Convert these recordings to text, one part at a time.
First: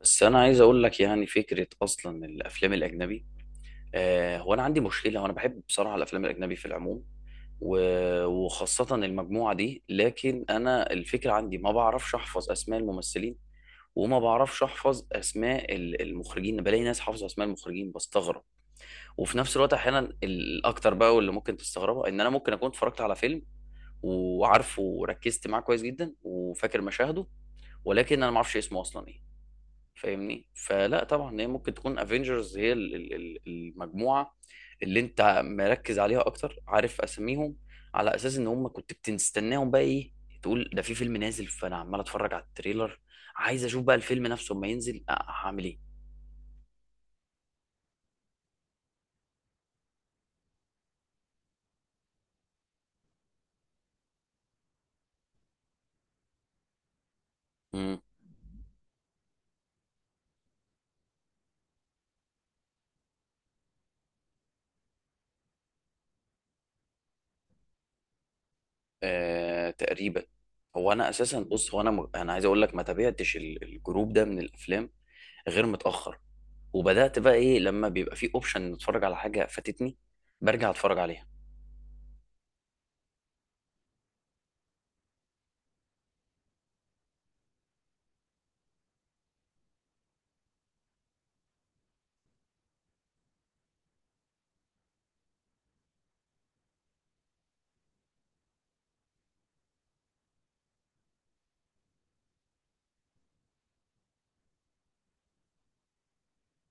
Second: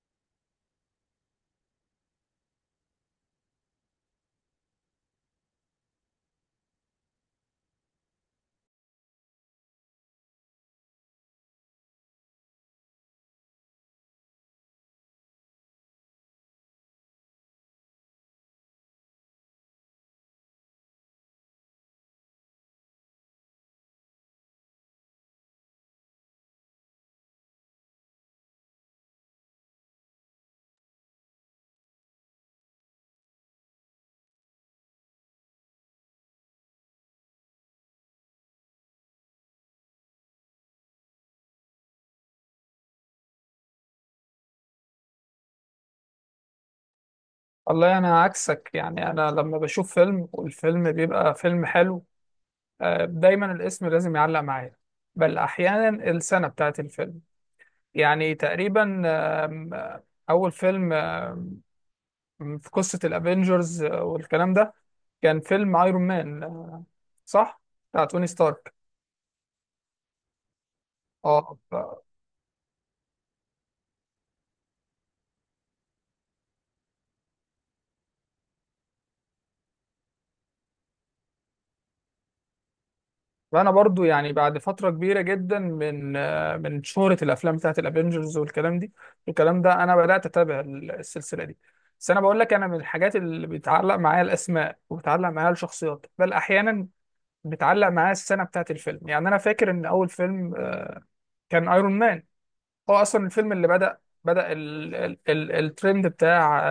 بس انا عايز اقول لك يعني فكره اصلا الافلام الاجنبي. هو انا عندي مشكله، وانا بحب بصراحه الافلام الاجنبي في العموم، وخاصه المجموعه دي. لكن انا الفكره عندي ما بعرفش احفظ اسماء الممثلين، وما بعرفش احفظ اسماء المخرجين. بلاقي ناس حافظه اسماء المخرجين بستغرب. وفي نفس الوقت احيانا الاكتر بقى، واللي ممكن تستغربها، ان انا ممكن اكون اتفرجت على فيلم، وعارفه وركزت معاه كويس جدا، وفاكر مشاهده، ولكن انا ما اعرفش اسمه اصلا ايه. فاهمني؟ فلا طبعا هي ممكن تكون افنجرز، هي المجموعه اللي انت مركز عليها اكتر، عارف اساميهم، على اساس ان هم كنت بتستناهم بقى ايه. تقول ده في فيلم نازل، فانا عمال اتفرج على التريلر، عايز اشوف بقى الفيلم نفسه اما ينزل. هعمل ايه؟ والله انا عكسك. يعني انا لما بشوف فيلم والفيلم بيبقى فيلم حلو، دايما الاسم لازم يعلق معايا، بل احيانا السنة بتاعت الفيلم. امم يعني تقريبا آم، آه، اول فيلم في قصة الافينجرز والكلام ده، كان فيلم ايرون مان صح، بتاع توني ستارك. آه، تقريبا. هو انا اساسا بص، هو انا اه انا عايز اقول لك ما تابعتش الجروب ده من الافلام غير متاخر. وبدات بقى ايه، لما بيبقى في اوبشن نتفرج على حاجه فاتتني، برجع اتفرج عليها. فانا برضو يعني بعد فتره كبيره جدا من شهره الافلام بتاعت الافينجرز والكلام ده انا بدات اتابع السلسله دي. بس انا بقول لك، انا من الحاجات اللي بيتعلق معايا الاسماء وبتعلق معايا الشخصيات، بل احيانا بتعلق معايا السنه بتاعت الفيلم. يعني انا فاكر ان اول فيلم كان ايرون مان، هو اصلا الفيلم اللي بدا ال ال ال الترند بتاع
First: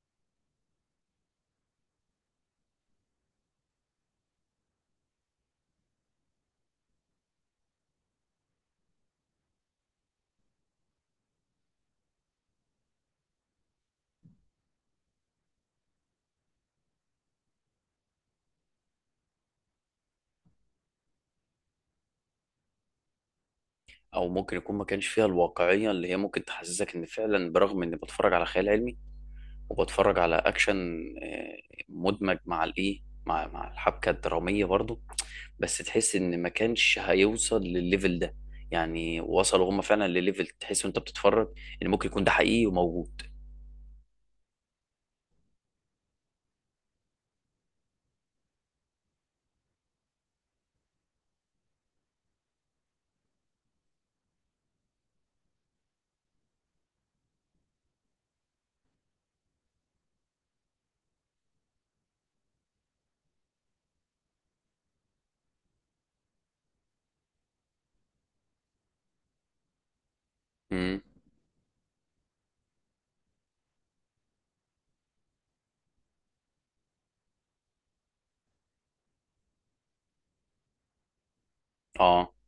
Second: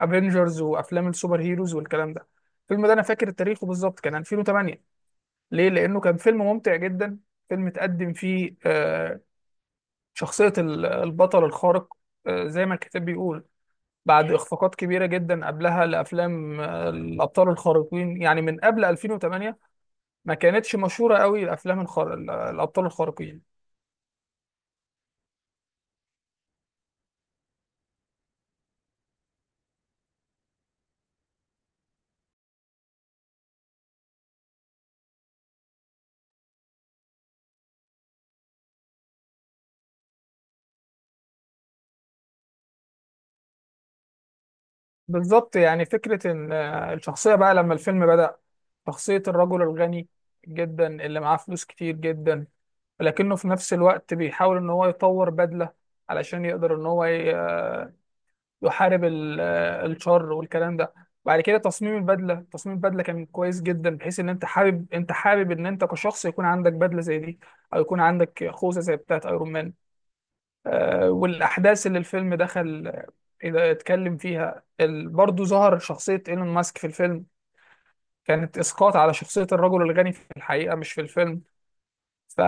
افينجرز وافلام السوبر هيروز والكلام ده. الفيلم ده انا فاكر تاريخه بالظبط، كان 2008. ليه؟ لأنه كان فيلم ممتع جدا، فيلم تقدم فيه شخصية البطل الخارق، زي ما الكتاب بيقول، بعد إخفاقات كبيرة جدا قبلها لأفلام الأبطال الخارقين. يعني من قبل 2008 ما كانتش مشهورة قوي الأفلام الأبطال الخارقين. او ممكن يكون ما كانش فيها الواقعيه اللي هي ممكن تحسسك ان فعلا، برغم اني بتفرج على خيال علمي وبتفرج على اكشن آه، مدمج مع الايه، مع الحبكه الدراميه برضو، بس تحس ان ما كانش هيوصل للليفل ده. يعني وصلوا هم فعلا لليفل تحس وانت بتتفرج ان ممكن يكون ده حقيقي وموجود. بالظبط، يعني فكرة إن الشخصية بقى لما الفيلم بدأ، شخصية الرجل الغني جدا اللي معاه فلوس كتير جدا، لكنه في نفس الوقت بيحاول إن هو يطور بدلة علشان يقدر إن هو يحارب الشر والكلام ده. بعد كده تصميم البدله كان كويس جدا، بحيث ان انت حابب، ان انت كشخص، يكون عندك بدله زي دي او يكون عندك خوذه زي بتاعه ايرون مان. امم والاحداث اللي الفيلم دخل اذا اتكلم فيها برضه ظهر شخصيه ايلون ماسك في الفيلم، كانت اسقاط على شخصيه الرجل الغني في الحقيقه مش في الفيلم. اه. ف...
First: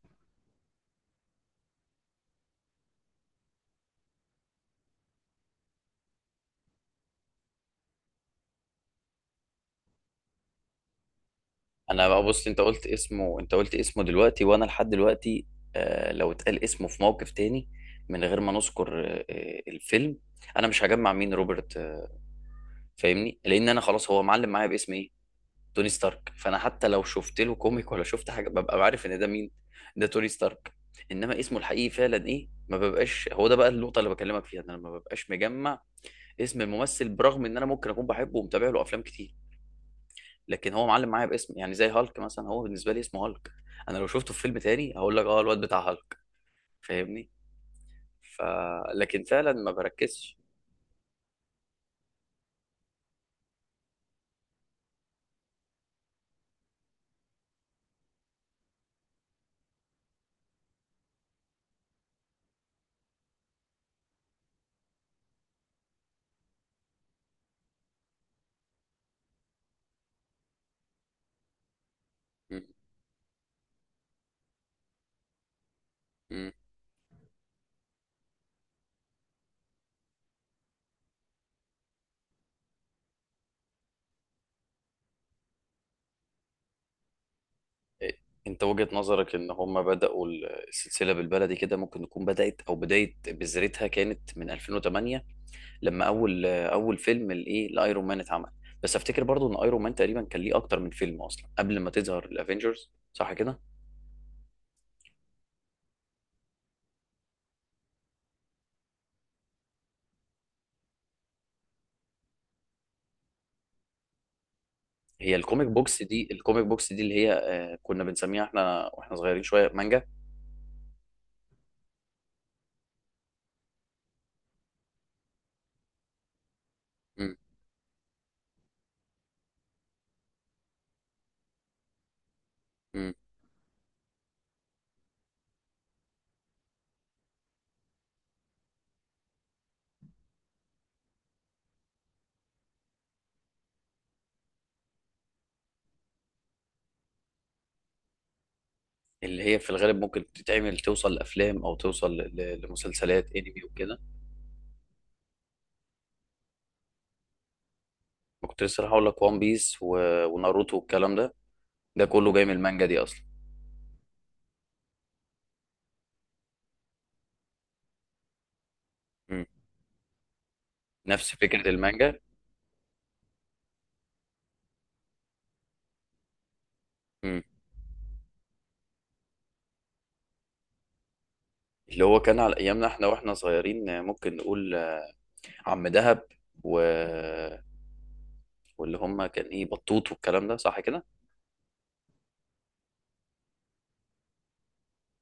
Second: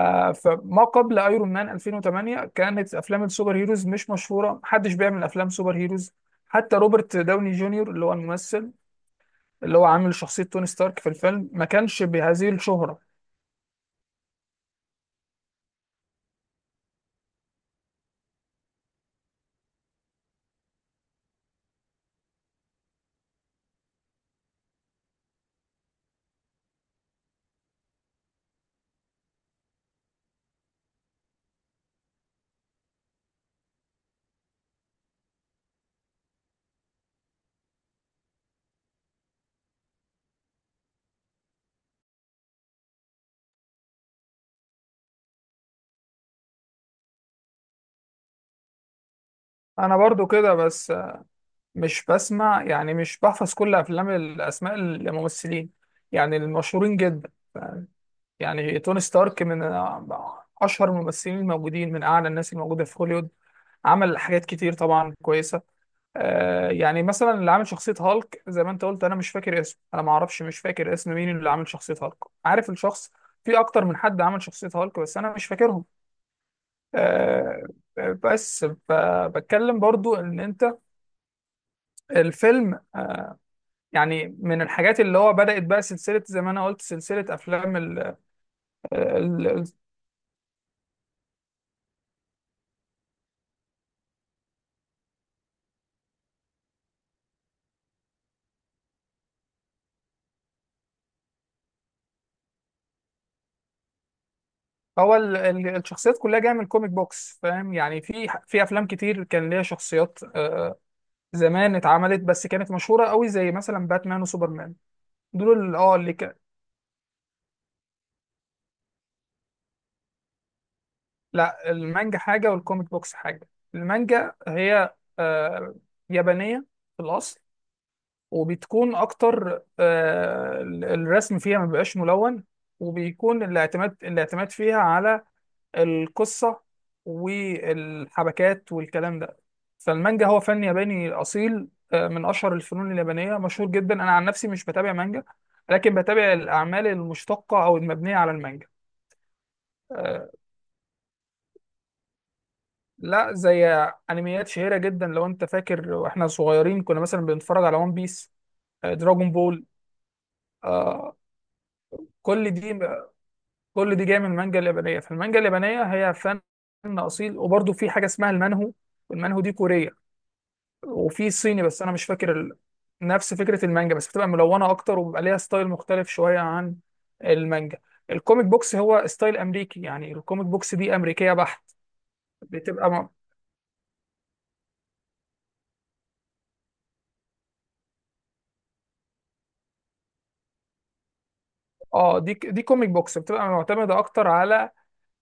فما قبل ايرون مان 2008 كانت افلام السوبر هيروز مش مشهوره، محدش بيعمل افلام سوبر هيروز. حتى روبرت داوني جونيور اللي هو الممثل اللي هو عامل شخصيه توني ستارك في الفيلم ما كانش انا بقى بص، بهذه الشهره. انت قلت اسمه دلوقتي، وانا لحد دلوقتي لو اتقال اسمه في موقف تاني من غير ما نذكر الفيلم، انا مش هجمع مين روبرت فاهمني، لان انا خلاص هو معلم معايا باسم ايه، توني ستارك. فانا حتى لو شفت له كوميك ولا شفت حاجه، ببقى عارف ان ده مين، ده توني ستارك. انما اسمه الحقيقي فعلا ايه، ما ببقاش. هو ده بقى النقطه اللي بكلمك فيها، ان انا ما ببقاش مجمع اسم الممثل، برغم ان انا ممكن اكون بحبه ومتابع له افلام كتير. لكن هو معلم معايا باسم، يعني زي هالك مثلا، هو بالنسبه لي اسمه هالك. انا لو شفته في فيلم تاني هقول لك اه الواد بتاع هالك. فاهمني؟ ف لكن فعلا ما انا برضو بركزش. كده، بس مش بسمع يعني مش بحفظ كل افلام الاسماء الممثلين، يعني المشهورين جدا. يعني توني ستارك من اشهر الممثلين الموجودين، من اعلى الناس الموجوده في هوليوود، عمل حاجات كتير طبعا كويسه. يعني مثلا اللي عامل شخصية هالك، زي ما انت قلت، انا مش فاكر اسمه، انا ما اعرفش، مش فاكر اسم مين اللي عامل شخصية هالك. م- عارف الشخص، في اكتر من حد عمل شخصية هالك، بس انا مش فاكرهم. م. آه بس ف- بتكلم برضو ان انت الفيلم، يعني من الحاجات اللي هو بدأت بقى سلسلة، زي ما انا قلت سلسلة افلام إيه، انت وجهة نظرك ال ان ال- هم بدأوا السلسلة، بالبلدي كده، ممكن تكون بدأت او بداية بذرتها كانت من 2008، لما اول فيلم الايه لايرون مان اتعمل. بس افتكر برضو ان ايرون مان تقريبا كان ليه اكتر من فيلم اصلا قبل ما تظهر الافينجرز، صح كده؟ هو الشخصيات كلها جاية من الكوميك بوكس. فاهم يعني، في افلام كتير كان ليها شخصيات، زمان اتعملت، بس كانت مشهورة قوي زي مثلا باتمان وسوبرمان. هي دول اللي اه اللي ك... الكوميك بوكس دي اللي هي كنا بنسميها احنا واحنا صغيرين شويه مانجا. لا، المانجا حاجة والكوميك بوكس حاجة. المانجا هي يابانية في مم. الأصل، وبتكون أكتر الرسم فيها ما بيبقاش ملون، مم. وبيكون الاعتماد فيها على القصة والحبكات والكلام ده. فالمانجا هو فن ياباني أصيل، من أشهر الفنون اليابانية، مشهور جدا. أنا عن نفسي مش بتابع مانجا، لكن بتابع الأعمال المشتقة أو المبنية على المانجا. اللي هي في الغالب ممكن آه، تتعمل، توصل لافلام او توصل لمسلسلات لا انمي زي وكده. انميات شهيرة جدا لو انت فاكر، واحنا صغيرين كنا مثلا بنتفرج على ون بيس، ما كنت لسه هقول لك دراجون وان بول، بيس و... وناروتو والكلام آه ده، ده كله جاي كل من دي المانجا دي اصلا. كل دي جاية من المانجا اليابانية. فالمانجا اليابانية هي فن أصيل، وبرضه في حاجة اسمها المانهو، والمانهو مم. دي كورية، وفي نفس صيني فكره بس أنا مش المانجا. فاكر نفس فكرة المانجا، بس بتبقى ملونة أكتر وبيبقى ليها ستايل مختلف شوية عن مم. المانجا. الكوميك بوكس هو ستايل أمريكي، يعني الكوميك بوكس دي أمريكية بحت. اللي هو كان على ايامنا بتبقى احنا م... واحنا صغيرين، ممكن نقول عم دهب و... واللي هم كان ايه بطوط والكلام ده، صح كده؟ اه دي كوميك بوكس بتبقى معتمدة أكتر على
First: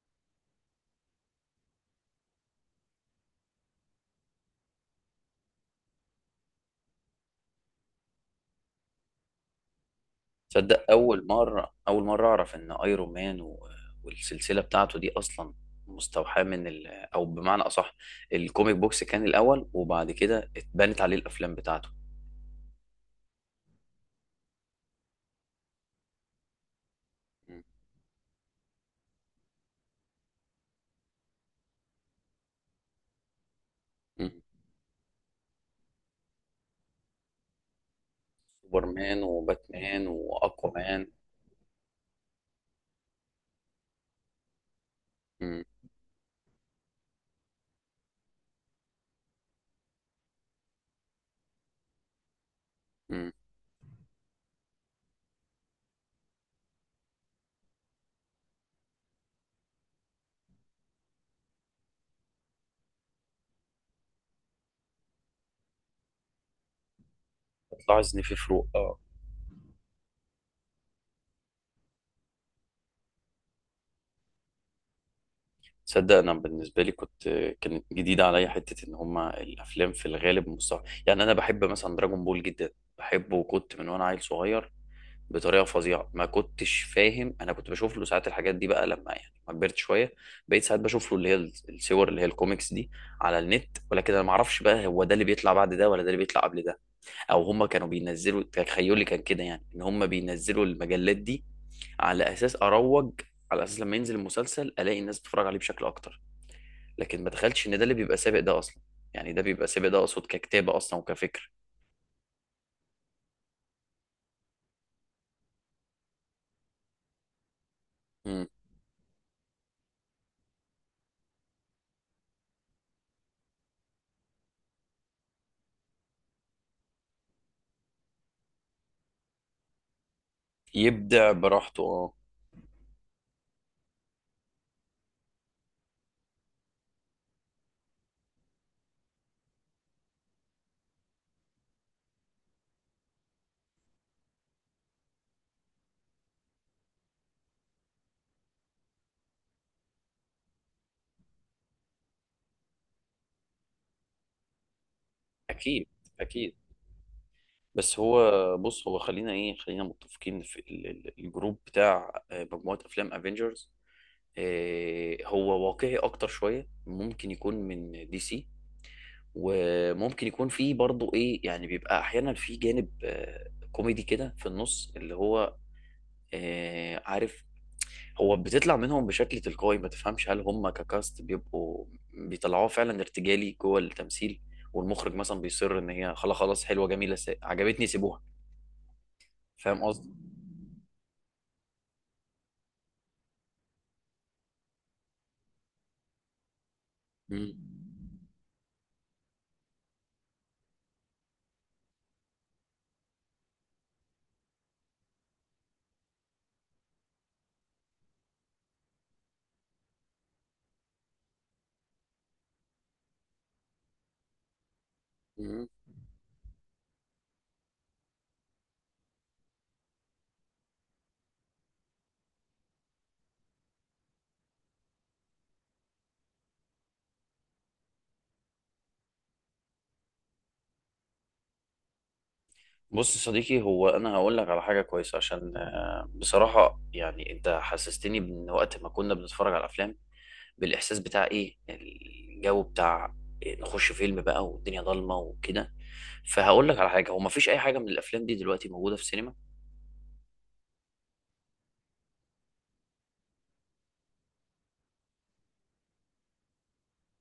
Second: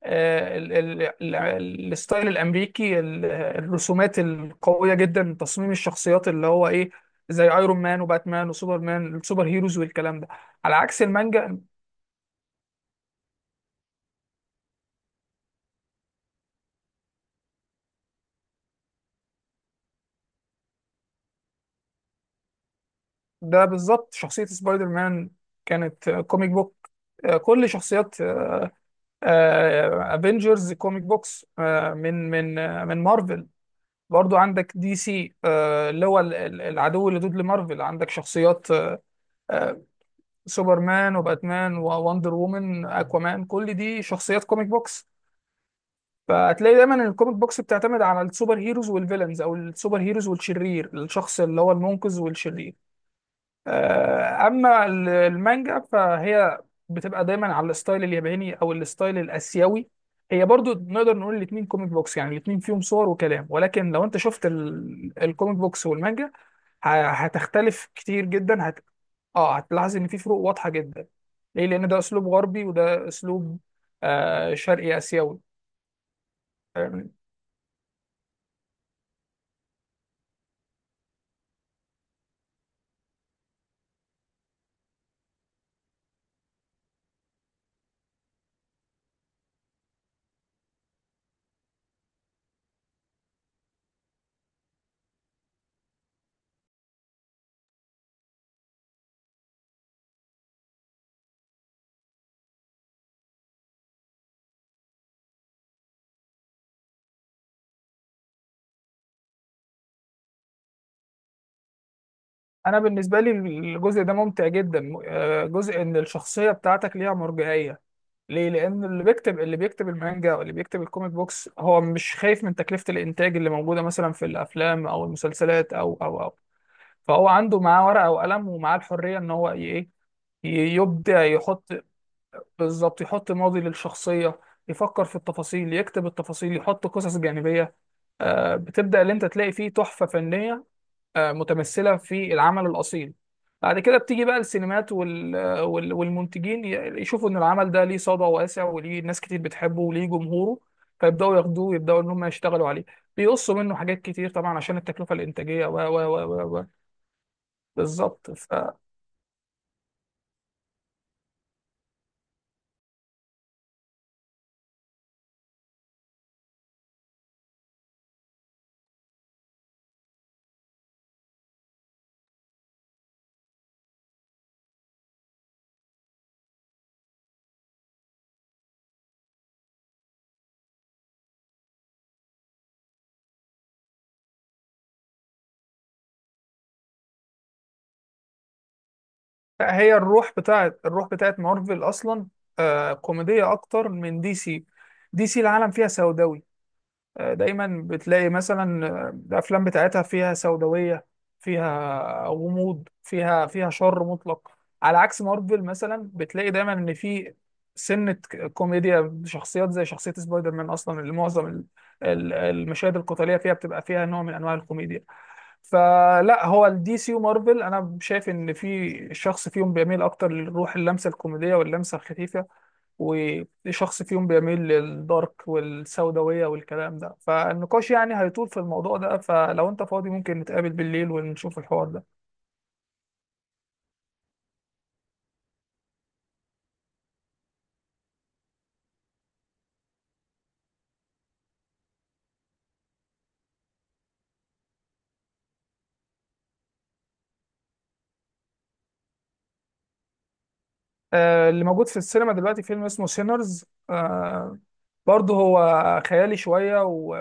آه، ال- ال- الستايل الامريكي، الرسومات القويه جدا، تصميم الشخصيات اللي هو ايه، زي ايرون مان وباتمان وسوبرمان، السوبر هيروز والكلام ده، على تصدق عكس اول المانجا. مره، اعرف ان ايرون مان و... والسلسله بتاعته دي اصلا مستوحاه من ال... او بمعنى اصح، الكوميك بوكس كان الاول، وبعد كده اتبنت عليه الافلام بتاعته. ده بالظبط شخصيه سبايدر مان كانت كوميك بوك، م- كل شخصيات افنجرز كوميك بوكس، من مارفل. م. برضو عندك دي سي اللي هو العدو اللدود لمارفل. عندك شخصيات سوبرمان آه، وباتمان واكوامان. سوبرمان وباتمان ووندر وومن اكوامان، كل دي شخصيات كوميك بوكس. م- فهتلاقي دايما إن الكوميك بوكس بتعتمد على السوبر هيروز والفيلنز، او السوبر هيروز والشرير، الشخص اللي هو المنقذ والشرير. م. اما المانجا فهي بتبقى دايما على الستايل الياباني او الستايل الاسيوي. هي برضو نقدر نقول الاتنين كوميك بوكس، يعني الاتنين فيهم صور وكلام، ولكن لو انت شفت الكوميك بوكس والمانجا هتختلف بتلاحظ ان كتير في فروق، جدا. اه. اه، هتلاحظ ان في فروق واضحه جدا، ليه؟ لان ده اسلوب غربي وده اسلوب شرقي اسيوي. تصدق انا بالنسبه لي فاهمني؟ كنت، كانت جديده عليا حته ان هما الافلام في الغالب مستوحاه. يعني انا بحب مثلا دراجون بول جدا، بحبه وكنت من وانا عيل صغير بطريقه فظيعه. ما كنتش فاهم انا كنت بشوف له ساعات الحاجات دي. بقى لما يعني ما كبرت شويه، بقيت ساعات بشوف له اللي هي الصور اللي هي الكوميكس دي على النت. ولكن انا ما اعرفش بقى هو ده اللي بيطلع بعد ده ولا ده اللي بيطلع قبل ده، او هم كانوا بينزلوا. تخيلي كان كده، يعني ان هم بينزلوا المجلات دي على اساس اروج، على اساس لما ينزل المسلسل الاقي الناس بتتفرج عليه بشكل اكتر. لكن ما تخيلتش ان ده اللي بيبقى سابق ده اصلا. يعني ده بيبقى سابق، ده اقصد ككتابه اصلا وكفكر. انا بالنسبه لي الجزء ده ممتع جدا، جزء ان الشخصيه بتاعتك ليها مرجعيه، مم. ليه؟ لان اللي بيكتب المانجا واللي بيكتب الكوميك بوكس، هو مش خايف من تكلفه الانتاج اللي موجوده مثلا في الافلام او المسلسلات او فهو عنده، معاه ورقه وقلم، ومعاه الحريه ان هو ي- يبدع، يبدع يحط، براحته، اه. بالظبط يحط ماضي للشخصية، يفكر في التفاصيل، يكتب التفاصيل، يحط قصص جانبية، بتبدأ اللي انت تلاقي فيه تحفة فنية متمثلة في العمل الأصيل. بعد كده بتيجي بقى السينمات والمنتجين يشوفوا ان العمل ده ليه صدى واسع وليه ناس كتير بتحبه وليه جمهوره، فيبدأوا ياخدوه، يبدأوا ان هم يشتغلوا عليه، بيقصوا منه حاجات كتير طبعا عشان التكلفة الإنتاجية اكيد اكيد. بس هو بالظبط. بص، هو خلينا ايه، خلينا متفقين في الجروب بتاع مجموعة افلام افنجرز. هو واقعي اكتر شوية ممكن يكون من دي سي. وممكن يكون فيه برضه ايه، يعني بيبقى احيانا فيه جانب كوميدي كده في النص اللي هو عارف، هو بتطلع منهم بشكل تلقائي، ما تفهمش هل هم ككاست بيبقوا بيطلعوه فعلا ارتجالي جوه التمثيل، والمخرج مثلا بيصر ان هي خلاص. حلوة جميلة، عجبتني سيبوها. لا، فاهم هي قصدي؟ الروح بتاعت مارفل اصلا كوميديه اكتر من دي سي. دي سي العالم فيها سوداوي، دايما بتلاقي مثلا الافلام بتاعتها فيها سوداويه، فيها غموض، فيها شر مطلق، على عكس مارفل مثلا بتلاقي دايما ان في سنه كوميديا، شخصيات زي شخصيه سبايدر مان اصلا اللي معظم المشاهد القتاليه فيها بتبقى فيها نوع من انواع الكوميديا. مم. فلا، هو الدي سي ومارفل انا شايف ان في شخص فيهم بيميل اكتر للروح، اللمسه الكوميديه واللمسه الخفيفه، وشخص فيهم بيميل للدارك والسوداويه والكلام ده، فالنقاش يعني هيطول في الموضوع ده، فلو انت فاضي ممكن نتقابل بالليل ونشوف الحوار ده. بص يا صديقي، هو انا هقول لك على حاجه كويسه، عشان بصراحه يعني انت حسستني من وقت ما كنا بنتفرج على الافلام بالاحساس بتاع ايه، الجو بتاع إيه، نخش فيلم بقى والدنيا ضلمه وكده. فهقول لك على حاجه، هو مفيش اي حاجه من الافلام دي دلوقتي موجوده في السينما. اللي موجود في السينما دلوقتي فيلم اسمه سينرز، آه برضه هو خيالي شويه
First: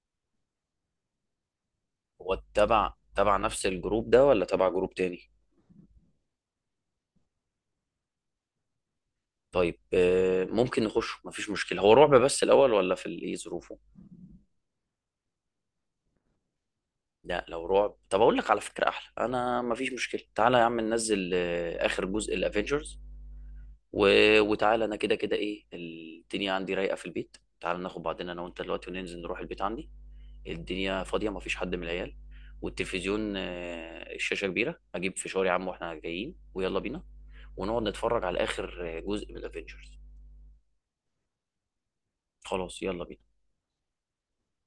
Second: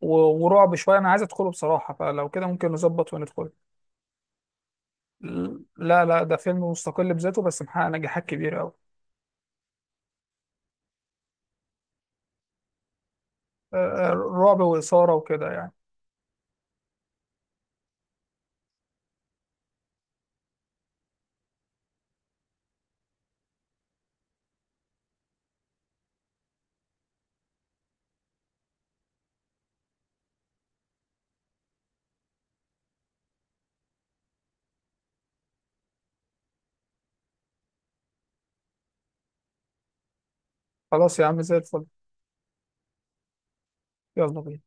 و... ورعب شويه، انا عايز ادخله بصراحه، فلو هو كده ممكن تبع نظبط نفس وندخله. الجروب ده، ولا تبع جروب تاني؟ لا لا، ده فيلم مستقل بذاته، بس محقق نجاحات كبيرة أوي. طيب ممكن نخش مفيش مشكله، هو رعب بس الاول، ولا في الايه ظروفه؟ آه، رعب وإثارة وكده يعني. لا لو رعب، طب اقول لك على فكره احلى، انا مفيش مشكله، تعالى يا عم ننزل اخر جزء الافينجرز و... وتعالى، انا كده كده ايه الدنيا عندي رايقه في البيت. تعالى ناخد بعضنا انا وانت دلوقتي، وننزل نروح البيت عندي، الدنيا فاضيه مفيش حد من العيال، والتلفزيون الشاشه كبيره، اجيب فشار يا عم واحنا جايين، ويلا بينا ونقعد نتفرج على اخر جزء من الافينجرز. خلاص يا عم، زي الفل. خلاص يلا بينا. يلا بينا.